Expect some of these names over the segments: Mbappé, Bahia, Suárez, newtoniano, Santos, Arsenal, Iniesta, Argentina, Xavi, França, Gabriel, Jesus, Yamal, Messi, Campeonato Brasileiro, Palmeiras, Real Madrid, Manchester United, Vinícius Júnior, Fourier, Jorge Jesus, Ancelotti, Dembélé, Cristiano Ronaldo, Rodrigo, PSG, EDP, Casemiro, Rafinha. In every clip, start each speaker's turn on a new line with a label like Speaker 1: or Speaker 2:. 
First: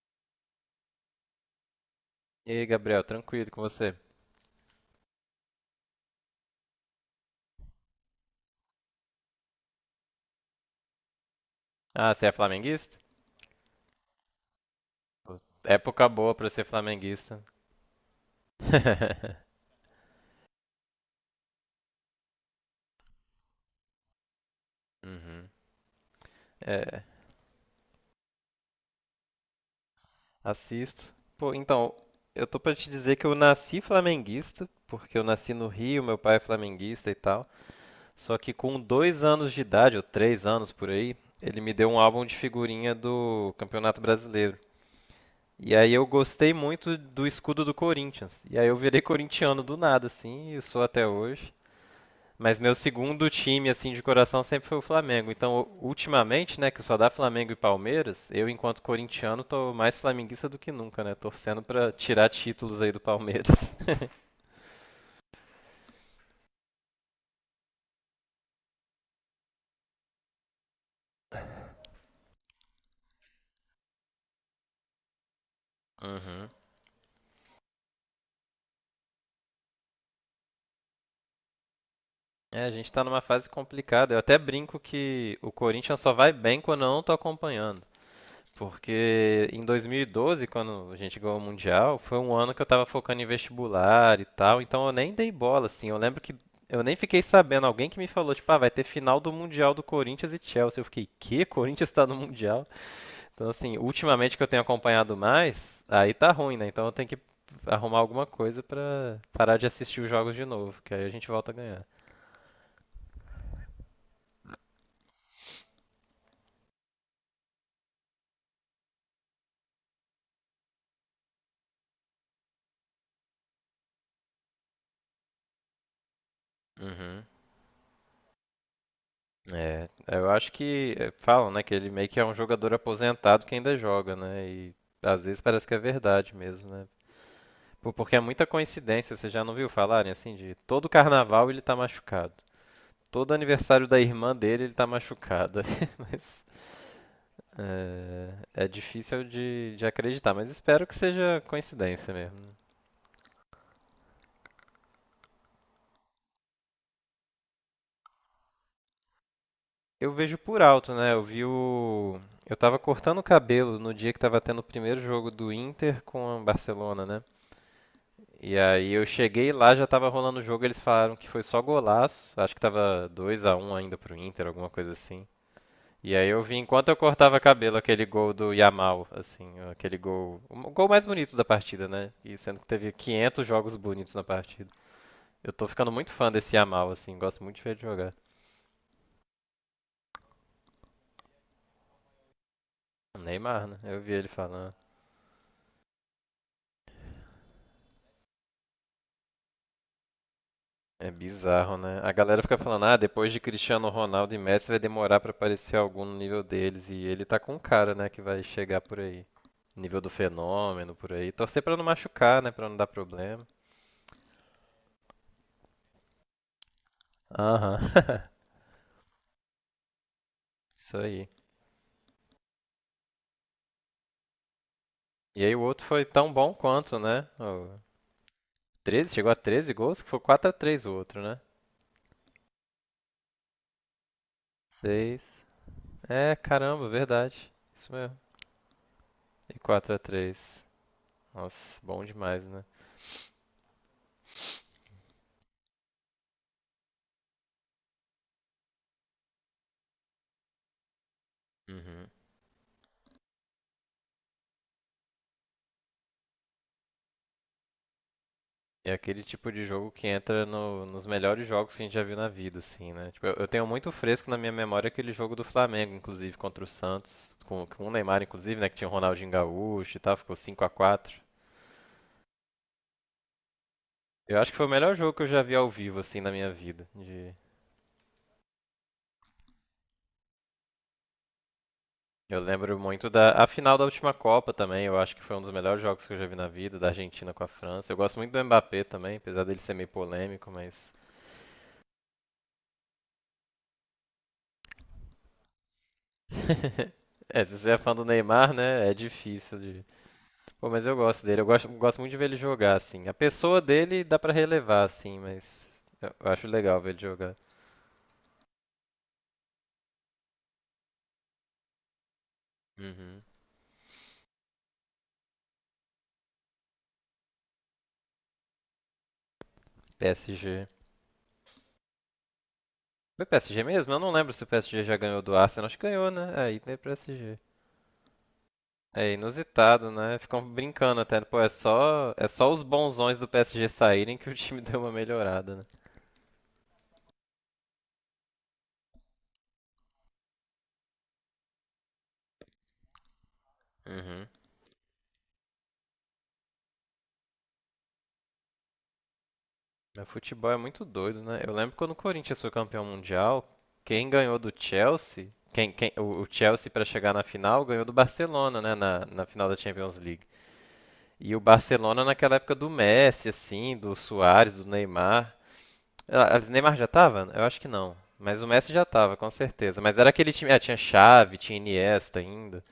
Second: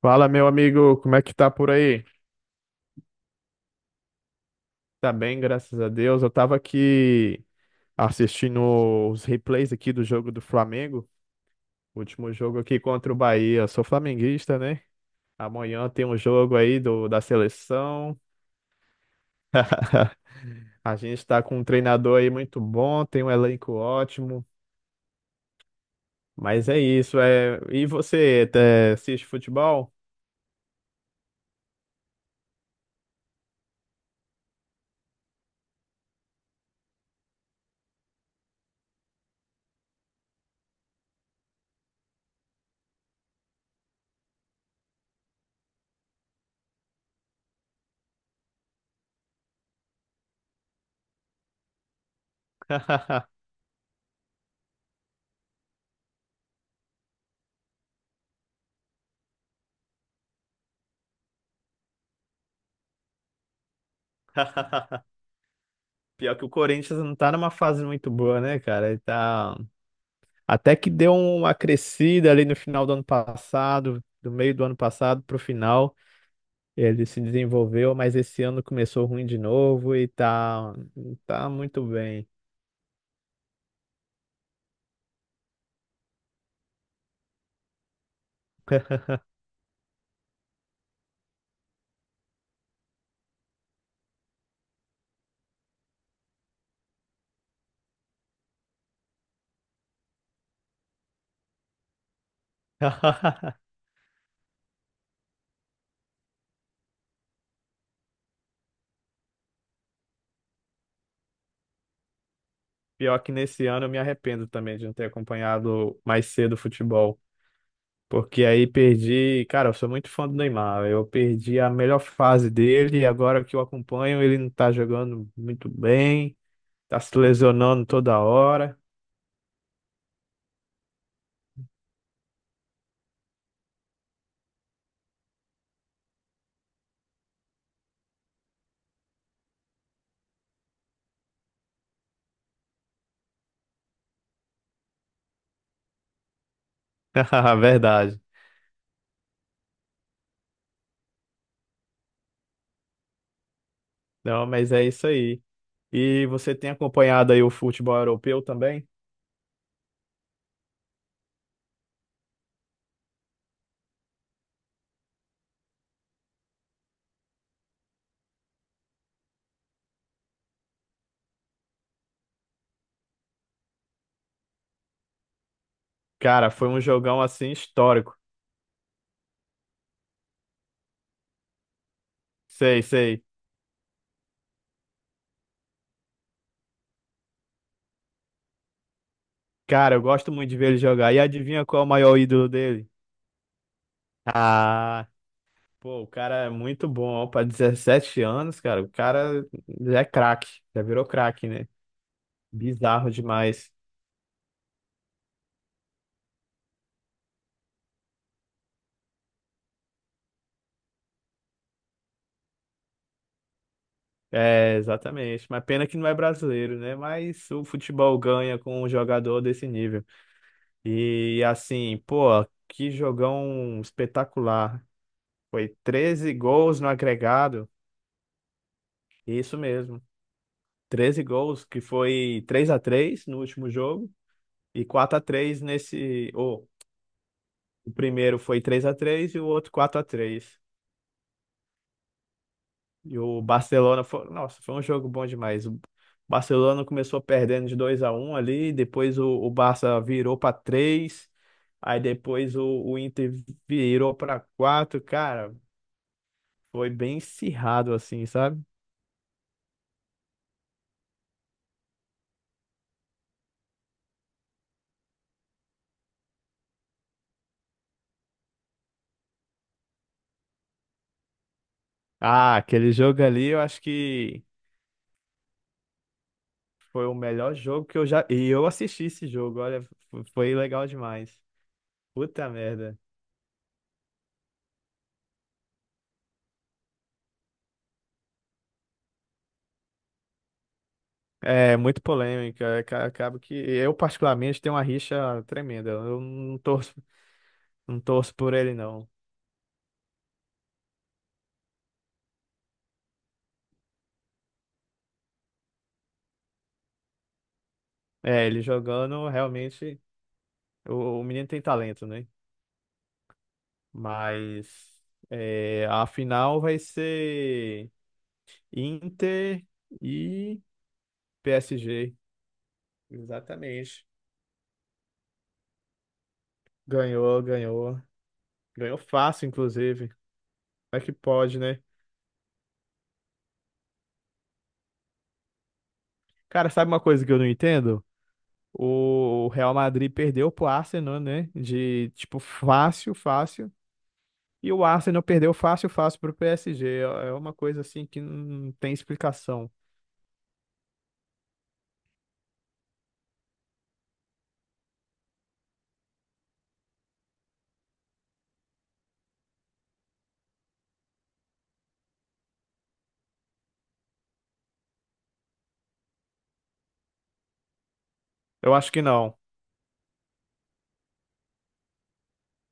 Speaker 1: Fala, meu amigo, como é que tá por aí?
Speaker 2: E aí, Gabriel, tranquilo com você?
Speaker 1: Tá bem, graças a Deus. Eu tava aqui assistindo os replays aqui do jogo do Flamengo,
Speaker 2: Ah, você é
Speaker 1: último jogo aqui
Speaker 2: flamenguista?
Speaker 1: contra o Bahia. Eu sou flamenguista, né?
Speaker 2: Pô,
Speaker 1: Amanhã tem
Speaker 2: época
Speaker 1: um
Speaker 2: boa pra
Speaker 1: jogo
Speaker 2: ser
Speaker 1: aí da
Speaker 2: flamenguista.
Speaker 1: seleção. A gente tá com um treinador aí muito bom, tem um elenco ótimo.
Speaker 2: Uhum.
Speaker 1: Mas é
Speaker 2: É,
Speaker 1: isso, é. E você, assiste futebol?
Speaker 2: assisto. Pô, então, eu tô pra te dizer que eu nasci flamenguista, porque eu nasci no Rio, meu pai é flamenguista e tal. Só que com dois anos de idade, ou três anos por aí, ele me deu um álbum de figurinha do Campeonato Brasileiro. E aí eu gostei muito do escudo do Corinthians. E aí eu virei corintiano do nada, assim, e sou até hoje. Mas meu segundo time, assim, de coração sempre foi o Flamengo. Então, ultimamente, né, que só dá Flamengo e Palmeiras, eu, enquanto corintiano, tô mais flamenguista do que nunca, né? Torcendo pra tirar títulos aí do Palmeiras.
Speaker 1: Pior que o Corinthians não tá numa fase muito boa, né, cara? Ele tá. Até que deu uma crescida ali no final do ano passado, do meio do ano passado para o final,
Speaker 2: Uhum.
Speaker 1: ele se desenvolveu, mas esse ano começou ruim de novo e tá muito bem.
Speaker 2: É, a gente tá numa fase complicada. Eu até brinco que o Corinthians só vai bem quando eu não tô acompanhando. Porque em 2012, quando a gente ganhou o Mundial, foi um ano que eu tava focando em vestibular e tal, então eu nem dei bola, assim. Eu lembro que eu nem fiquei sabendo. Alguém que me falou, tipo, ah, vai ter final do Mundial do Corinthians e Chelsea. Eu fiquei, que? Corinthians tá no Mundial? Então, assim, ultimamente que eu tenho acompanhado mais, aí tá ruim, né? Então eu tenho que arrumar alguma coisa pra parar de assistir os jogos de novo, que aí a gente volta a ganhar.
Speaker 1: Pior que nesse ano eu me arrependo também de não ter acompanhado mais cedo o futebol, porque aí perdi, cara, eu sou muito fã do Neymar, eu perdi a melhor fase dele e agora que eu acompanho ele não tá jogando muito bem, tá se
Speaker 2: Uhum.
Speaker 1: lesionando toda hora.
Speaker 2: É, eu acho que é, falam, né, que ele meio que é um jogador aposentado que ainda joga, né? E às vezes parece que é verdade mesmo, né? Pô, porque é muita coincidência, você já não viu falarem assim de todo carnaval ele tá machucado. Todo aniversário da irmã dele ele tá machucado. Mas
Speaker 1: Verdade.
Speaker 2: é, é difícil de acreditar, mas espero que seja coincidência mesmo, né?
Speaker 1: Não, mas é isso aí. E você tem acompanhado aí o futebol europeu também?
Speaker 2: Eu vejo por alto, né? Eu vi o. Eu tava cortando o cabelo no dia que tava tendo o primeiro jogo do Inter com o Barcelona, né? E aí eu cheguei lá, já tava rolando o jogo, eles falaram que foi só golaço. Acho que tava 2 a um ainda pro Inter, alguma coisa assim. E aí eu
Speaker 1: Cara,
Speaker 2: vi
Speaker 1: foi um
Speaker 2: enquanto eu
Speaker 1: jogão
Speaker 2: cortava
Speaker 1: assim
Speaker 2: cabelo aquele
Speaker 1: histórico.
Speaker 2: gol do Yamal, assim, aquele gol, o gol mais bonito da partida, né? E sendo que
Speaker 1: Sei,
Speaker 2: teve
Speaker 1: sei.
Speaker 2: 500 jogos bonitos na partida. Eu tô ficando muito fã desse Yamal, assim, gosto muito de ver ele jogar.
Speaker 1: Cara, eu gosto muito de ver ele jogar. E adivinha qual é o maior ídolo dele?
Speaker 2: Neymar, né? Eu vi ele falando.
Speaker 1: Ah, pô, o cara é muito bom. Para 17 anos, cara, o cara é craque. Já virou
Speaker 2: É
Speaker 1: craque, né?
Speaker 2: bizarro, né? A galera fica falando, ah,
Speaker 1: Bizarro
Speaker 2: depois de
Speaker 1: demais.
Speaker 2: Cristiano Ronaldo e Messi vai demorar pra aparecer algum no nível deles. E ele tá com um cara, né, que vai chegar por aí. Nível do fenômeno, por aí. Torcer pra não machucar, né, pra não dar problema.
Speaker 1: É, exatamente. Mas pena que não é brasileiro, né? Mas o
Speaker 2: Aham,
Speaker 1: futebol ganha com um jogador desse nível.
Speaker 2: isso aí.
Speaker 1: E assim, pô, que jogão espetacular.
Speaker 2: E aí o
Speaker 1: Foi
Speaker 2: outro foi tão
Speaker 1: 13
Speaker 2: bom
Speaker 1: gols no
Speaker 2: quanto, né?
Speaker 1: agregado.
Speaker 2: O 13, chegou a
Speaker 1: Isso
Speaker 2: treze gols,
Speaker 1: mesmo.
Speaker 2: que foi quatro a três o outro,
Speaker 1: treze
Speaker 2: né?
Speaker 1: gols, que foi 3-3 no último jogo e 4 a
Speaker 2: 6.
Speaker 1: 3 nesse,
Speaker 2: É, caramba, verdade.
Speaker 1: o
Speaker 2: Isso mesmo.
Speaker 1: primeiro foi 3-3 e o
Speaker 2: E
Speaker 1: outro
Speaker 2: quatro a
Speaker 1: quatro a
Speaker 2: três.
Speaker 1: três
Speaker 2: Nossa, bom demais, né?
Speaker 1: E o Barcelona foi, nossa, foi um jogo bom demais. O Barcelona começou perdendo de 2-1 ali, depois o Barça virou para três, aí
Speaker 2: Uhum.
Speaker 1: depois o Inter virou para quatro, cara. Foi bem acirrado, assim, sabe?
Speaker 2: É aquele tipo de jogo que entra nos melhores jogos que a gente já viu na vida, assim, né? Tipo, eu tenho muito fresco na minha memória aquele jogo do Flamengo, inclusive, contra o Santos, com o Neymar, inclusive, né? Que tinha o Ronaldinho Gaúcho e tal, ficou 5 a 4.
Speaker 1: Ah, aquele jogo ali, eu acho
Speaker 2: Eu
Speaker 1: que
Speaker 2: acho que foi o melhor jogo que eu já vi ao vivo, assim, na minha vida.
Speaker 1: foi o melhor jogo que eu já. E eu assisti esse jogo, olha, foi legal demais.
Speaker 2: Eu
Speaker 1: Puta
Speaker 2: lembro
Speaker 1: merda.
Speaker 2: muito da a final da última Copa também, eu acho que foi um dos melhores jogos que eu já vi na vida, da Argentina com a França. Eu gosto muito do Mbappé também, apesar dele ser meio polêmico, mas.
Speaker 1: É, muito polêmica. Acaba que eu, particularmente, tenho uma rixa tremenda. Eu não torço,
Speaker 2: É, se você é fã
Speaker 1: não
Speaker 2: do
Speaker 1: torço
Speaker 2: Neymar,
Speaker 1: por ele,
Speaker 2: né? É
Speaker 1: não.
Speaker 2: difícil de. Pô, mas eu gosto dele. Eu gosto, gosto muito de ver ele jogar, assim. A pessoa dele dá pra relevar, assim, mas eu acho legal ver ele jogar.
Speaker 1: É, ele jogando, realmente, o menino tem talento, né?
Speaker 2: Uhum.
Speaker 1: Mas é, a final vai ser Inter e
Speaker 2: PSG.
Speaker 1: PSG.
Speaker 2: Foi PSG mesmo? Eu
Speaker 1: Exatamente.
Speaker 2: não lembro se o PSG já ganhou do Arsenal. Acho que ganhou, né? É, aí tem PSG.
Speaker 1: Ganhou, ganhou. Ganhou
Speaker 2: É
Speaker 1: fácil,
Speaker 2: inusitado,
Speaker 1: inclusive.
Speaker 2: né? Ficam brincando
Speaker 1: Como é que
Speaker 2: até. Pô,
Speaker 1: pode, né?
Speaker 2: é só os bonzões do PSG saírem que o time deu uma melhorada, né?
Speaker 1: Cara, sabe uma coisa que eu não entendo? O Real Madrid perdeu pro Arsenal, né? De tipo, fácil, fácil.
Speaker 2: Uhum.
Speaker 1: E o Arsenal perdeu fácil, fácil pro PSG. É uma coisa assim que não tem explicação.
Speaker 2: O futebol é muito doido, né? Eu lembro quando o Corinthians foi campeão mundial, quem ganhou do Chelsea, o Chelsea para chegar na final ganhou do Barcelona, né? Na final da Champions League. E o Barcelona naquela época do Messi, assim, do Suárez, do Neymar. Ah, o Neymar já tava? Eu acho que não. Mas o Messi
Speaker 1: Eu
Speaker 2: já
Speaker 1: acho que
Speaker 2: tava, com
Speaker 1: não.
Speaker 2: certeza. Mas era aquele time. Ah, tinha Xavi, tinha Iniesta ainda.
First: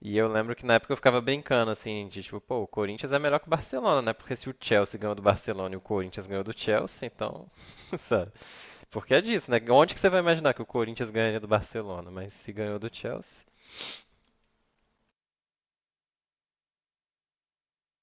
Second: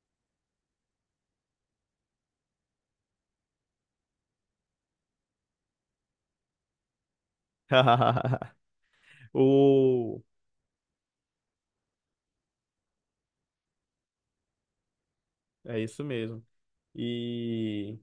Speaker 2: E eu lembro que na época eu ficava brincando, assim, de tipo, pô, o Corinthians é melhor que o Barcelona, né? Porque se o Chelsea ganhou do Barcelona e o Corinthians ganhou do Chelsea, então, sabe? Porque é disso, né? Onde que você vai
Speaker 1: O...
Speaker 2: imaginar que o Corinthians ganharia do Barcelona? Mas se ganhou do Chelsea,
Speaker 1: É isso mesmo. E.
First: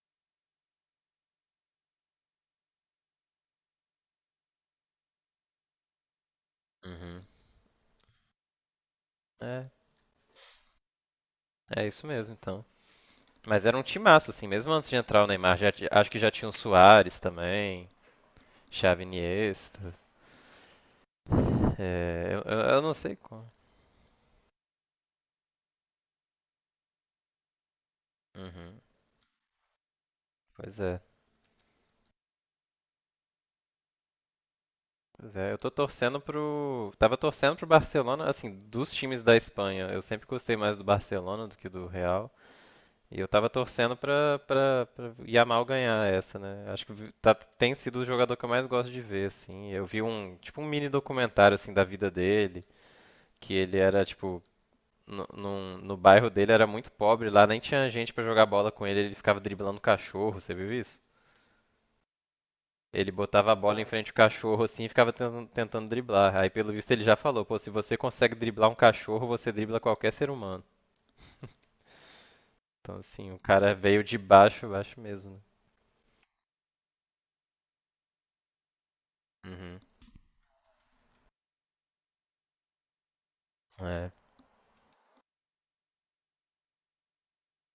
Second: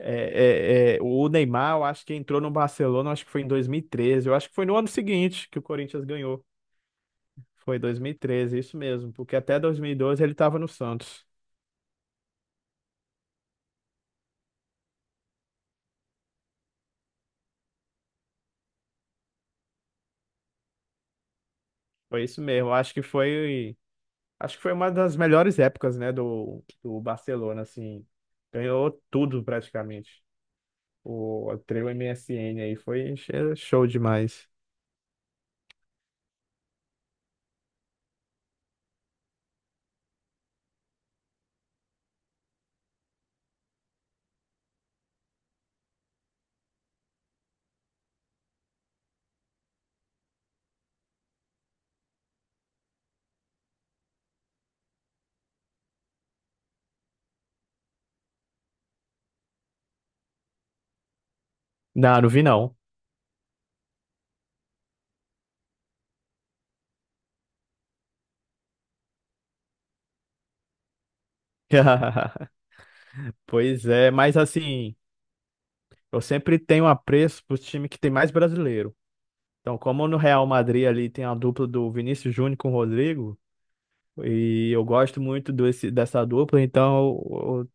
Speaker 1: o Neymar, eu acho que entrou no Barcelona, eu acho que foi em 2013, eu acho que foi no ano seguinte que o Corinthians ganhou.
Speaker 2: uhum,
Speaker 1: Foi 2013, isso mesmo, porque até
Speaker 2: é,
Speaker 1: 2012 ele estava no Santos.
Speaker 2: é isso mesmo, então. Mas era um timaço, assim, mesmo antes de entrar o Neymar, acho que já tinha o Suárez também, Xavi Iniesta,
Speaker 1: Foi
Speaker 2: é,
Speaker 1: isso mesmo.
Speaker 2: eu não sei como.
Speaker 1: Acho que foi uma das melhores épocas, né, do Barcelona, assim.
Speaker 2: Uhum.
Speaker 1: Ganhou tudo praticamente.
Speaker 2: Pois é.
Speaker 1: O trio MSN aí foi show demais.
Speaker 2: É, eu tô torcendo pro. Tava torcendo pro Barcelona, assim, dos times da Espanha. Eu sempre gostei mais do Barcelona do que do Real. E eu tava torcendo pra Yamal ganhar essa, né? Acho que tem sido o jogador que eu mais gosto de ver, assim. Eu vi um, tipo, um mini documentário, assim, da vida dele, que ele era, tipo, no bairro dele era muito pobre, lá nem tinha gente pra jogar bola com ele, ele ficava driblando cachorro, você viu isso?
Speaker 1: Não, não vi não.
Speaker 2: Ele botava a bola em frente ao cachorro assim e ficava tentando, tentando driblar. Aí, pelo visto, ele já falou: pô, se você consegue driblar um cachorro, você dribla qualquer ser humano. Então, assim, o cara
Speaker 1: Pois
Speaker 2: veio
Speaker 1: é,
Speaker 2: de
Speaker 1: mas
Speaker 2: baixo,
Speaker 1: assim,
Speaker 2: baixo mesmo.
Speaker 1: eu sempre tenho apreço pro time que tem mais brasileiro.
Speaker 2: Né?
Speaker 1: Então,
Speaker 2: Uhum.
Speaker 1: como no Real Madrid ali tem a dupla do Vinícius Júnior com o Rodrigo,
Speaker 2: É.
Speaker 1: e eu gosto muito desse, dessa dupla, então eu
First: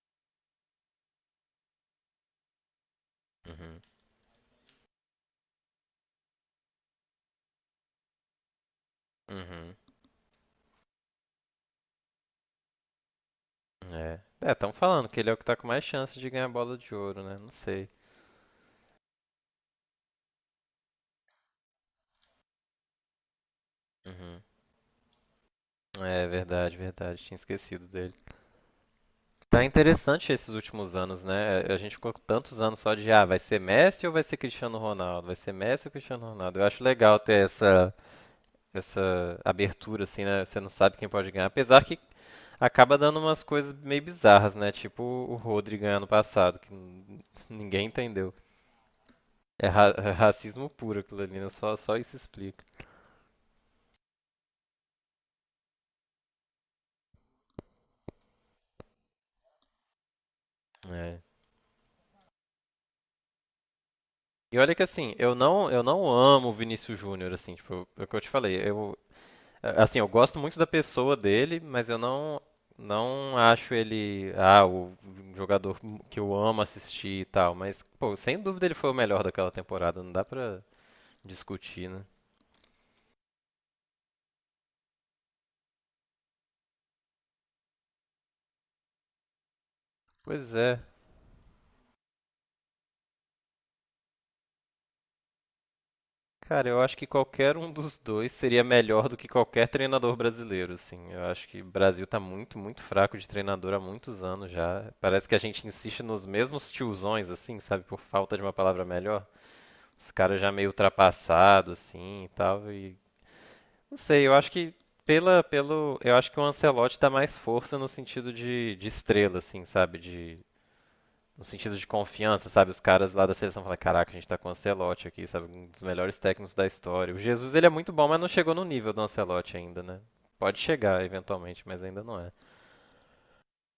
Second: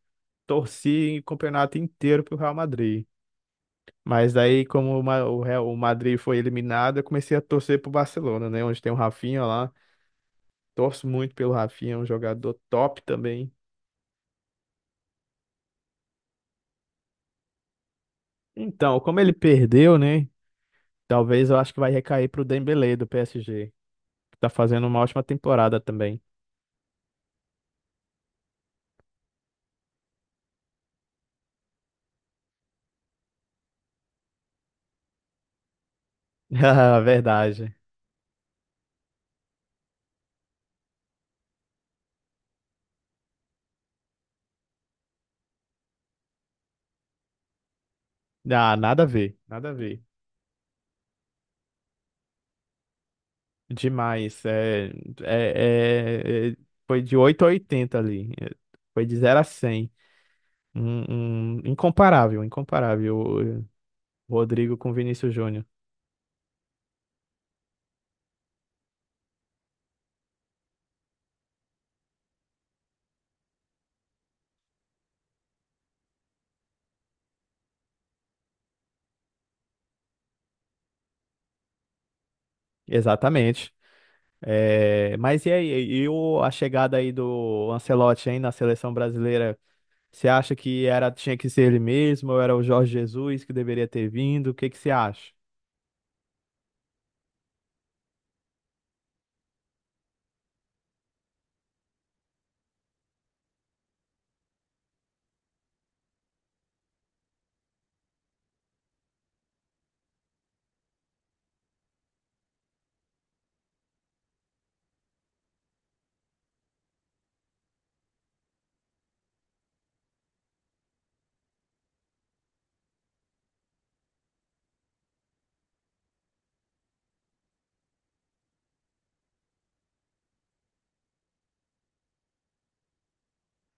Speaker 1: torci o campeonato inteiro pro Real Madrid.
Speaker 2: Uhum.
Speaker 1: Mas aí, como o, Ma- o Real, o Madrid foi eliminado, eu comecei a torcer pro Barcelona, né? Onde tem o Rafinha lá.
Speaker 2: Uhum.
Speaker 1: Torço muito pelo Rafinha, é um jogador top também.
Speaker 2: É. É, estão falando que ele é o que tá com mais chance de ganhar a bola de ouro, né? Não sei.
Speaker 1: Então, como ele perdeu, né? Talvez eu acho que vai recair pro Dembélé do PSG, que
Speaker 2: Uhum.
Speaker 1: tá fazendo uma ótima temporada também.
Speaker 2: É verdade, verdade. Tinha esquecido dele. Tá interessante esses últimos anos, né? A gente ficou com tantos anos só de ah, vai ser Messi ou vai ser Cristiano Ronaldo? Vai ser Messi ou Cristiano Ronaldo? Eu acho
Speaker 1: Ah,
Speaker 2: legal ter
Speaker 1: verdade.
Speaker 2: essa abertura, assim, né? Você não sabe quem pode ganhar. Apesar que acaba dando umas coisas meio bizarras, né? Tipo o Rodri ganhar no passado, que ninguém entendeu.
Speaker 1: Ah, nada a ver,
Speaker 2: É,
Speaker 1: nada a ver.
Speaker 2: é racismo puro aquilo ali, né? Só isso explica.
Speaker 1: Demais. É, é- é- foi de 8 a 80 ali. Foi de zero a cem.
Speaker 2: É.
Speaker 1: Incomparável, incomparável. O
Speaker 2: E olha
Speaker 1: Rodrigo
Speaker 2: que
Speaker 1: com o
Speaker 2: assim,
Speaker 1: Vinícius Júnior.
Speaker 2: eu não amo o Vinícius Júnior, assim, tipo, é o que eu te falei. Eu gosto muito da pessoa dele, mas eu não, não acho ele, ah, o jogador que eu amo assistir e tal. Mas, pô, sem dúvida ele foi o melhor daquela temporada, não dá pra discutir, né?
Speaker 1: Exatamente. É, mas e aí? E a chegada aí do Ancelotti, hein, na seleção brasileira? Você
Speaker 2: Pois
Speaker 1: acha
Speaker 2: é.
Speaker 1: que era, tinha que ser ele mesmo ou era o Jorge Jesus que deveria ter vindo? O que que você acha?
Speaker 2: Cara, eu acho que qualquer um dos dois seria melhor do que qualquer treinador brasileiro, assim. Eu acho que o Brasil tá muito, muito fraco de treinador há muitos anos já. Parece que a gente insiste nos mesmos tiozões, assim, sabe? Por falta de uma palavra melhor. Os caras já meio ultrapassados, assim, e tal. E não sei, eu acho que eu acho que o Ancelotti dá mais força no sentido de estrela, assim, sabe? De no sentido de confiança, sabe? Os caras lá da seleção falam, caraca, a gente tá com o Ancelotti aqui, sabe? Um dos melhores técnicos da história. O Jesus, ele é muito bom, mas não chegou no nível do Ancelotti ainda, né? Pode chegar, eventualmente, mas ainda não é.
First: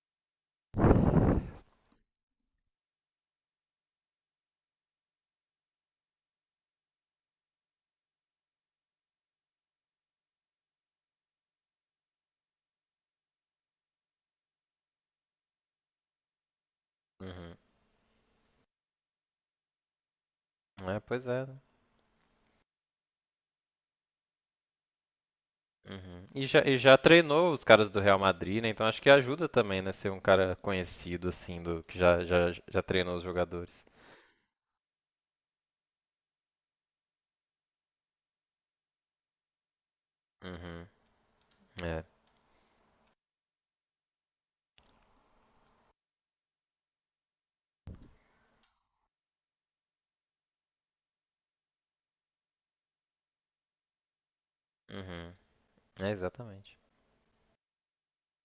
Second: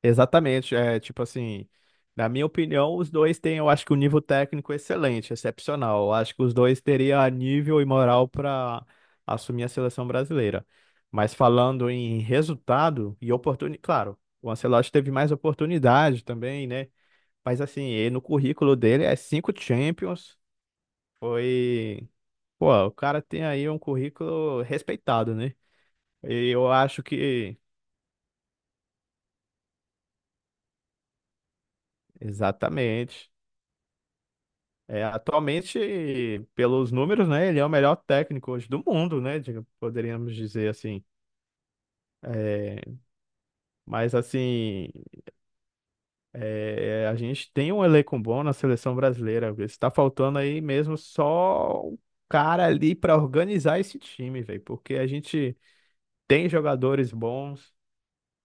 Speaker 1: Exatamente, é tipo assim, na minha opinião, os dois têm, eu acho que um nível técnico excelente, excepcional. Eu acho que os dois teriam nível e moral para assumir a seleção brasileira. Mas falando em resultado e oportunidade, claro, o Ancelotti teve mais oportunidade também, né?
Speaker 2: Uhum.
Speaker 1: Mas assim, no currículo dele é cinco Champions,
Speaker 2: É, pois é.
Speaker 1: foi, pô, o cara tem aí um currículo respeitado, né?
Speaker 2: Uhum. E,
Speaker 1: E
Speaker 2: já,
Speaker 1: eu
Speaker 2: e já
Speaker 1: acho
Speaker 2: treinou
Speaker 1: que
Speaker 2: os caras do Real Madrid, né? Então acho que ajuda também, né? Ser um cara conhecido, assim, do que já treinou os
Speaker 1: exatamente.
Speaker 2: jogadores.
Speaker 1: É, atualmente, pelos números, né, ele é o melhor técnico hoje do mundo, né, poderíamos dizer
Speaker 2: Uhum.
Speaker 1: assim.
Speaker 2: É.
Speaker 1: É, mas assim, a gente tem um elenco bom na seleção brasileira. Está faltando aí mesmo só o cara ali para organizar esse time, velho, porque a
Speaker 2: Uhum.
Speaker 1: gente
Speaker 2: É,
Speaker 1: tem
Speaker 2: exatamente.
Speaker 1: jogadores bons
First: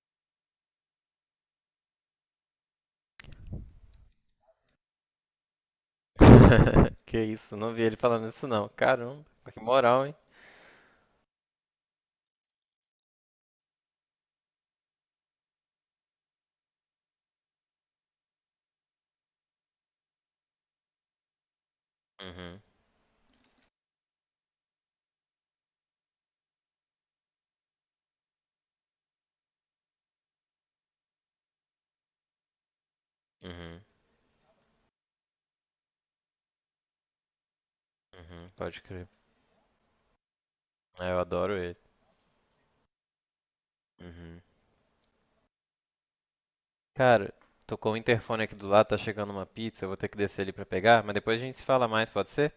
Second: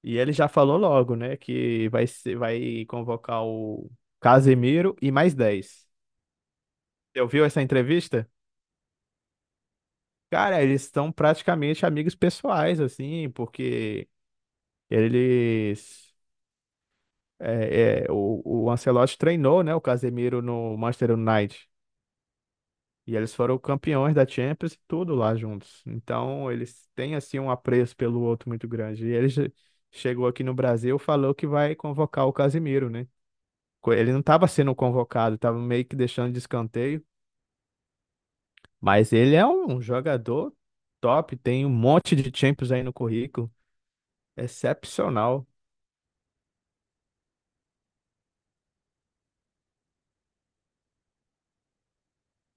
Speaker 1: e ele já falou logo, né, que vai convocar o Casemiro e mais 10.
Speaker 2: Que
Speaker 1: Você ouviu
Speaker 2: isso,
Speaker 1: essa
Speaker 2: não vi ele falando
Speaker 1: entrevista?
Speaker 2: isso não. Caramba, que moral, hein?
Speaker 1: Cara, eles estão praticamente amigos pessoais, assim, porque eles. O Ancelotti treinou, né, o Casemiro no Manchester United.
Speaker 2: Uhum.
Speaker 1: E eles foram campeões da Champions e tudo lá juntos. Então, eles têm, assim, um apreço pelo outro muito grande. E ele chegou aqui no Brasil, falou que vai convocar o Casemiro, né?
Speaker 2: Uhum.
Speaker 1: Ele não estava sendo convocado, estava meio que deixando de escanteio.
Speaker 2: Uhum. Pode crer.
Speaker 1: Mas ele é um jogador
Speaker 2: Ah, eu
Speaker 1: top,
Speaker 2: adoro
Speaker 1: tem um
Speaker 2: ele.
Speaker 1: monte de Champions aí no currículo.
Speaker 2: Uhum.
Speaker 1: Excepcional.
Speaker 2: Cara, tocou o interfone aqui do lado, tá chegando uma pizza, eu vou ter que descer ali pra pegar, mas depois a gente se fala mais, pode ser?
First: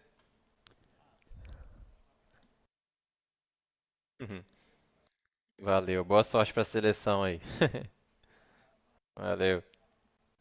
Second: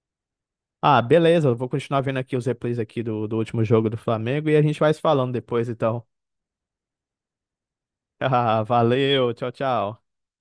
Speaker 1: Ah, beleza, eu vou continuar vendo aqui os replays aqui do último jogo do
Speaker 2: Uhum.
Speaker 1: Flamengo e a gente vai se falando depois,
Speaker 2: Valeu,
Speaker 1: então.
Speaker 2: boa sorte pra seleção aí.
Speaker 1: Ah, valeu, tchau,
Speaker 2: Valeu.
Speaker 1: tchau.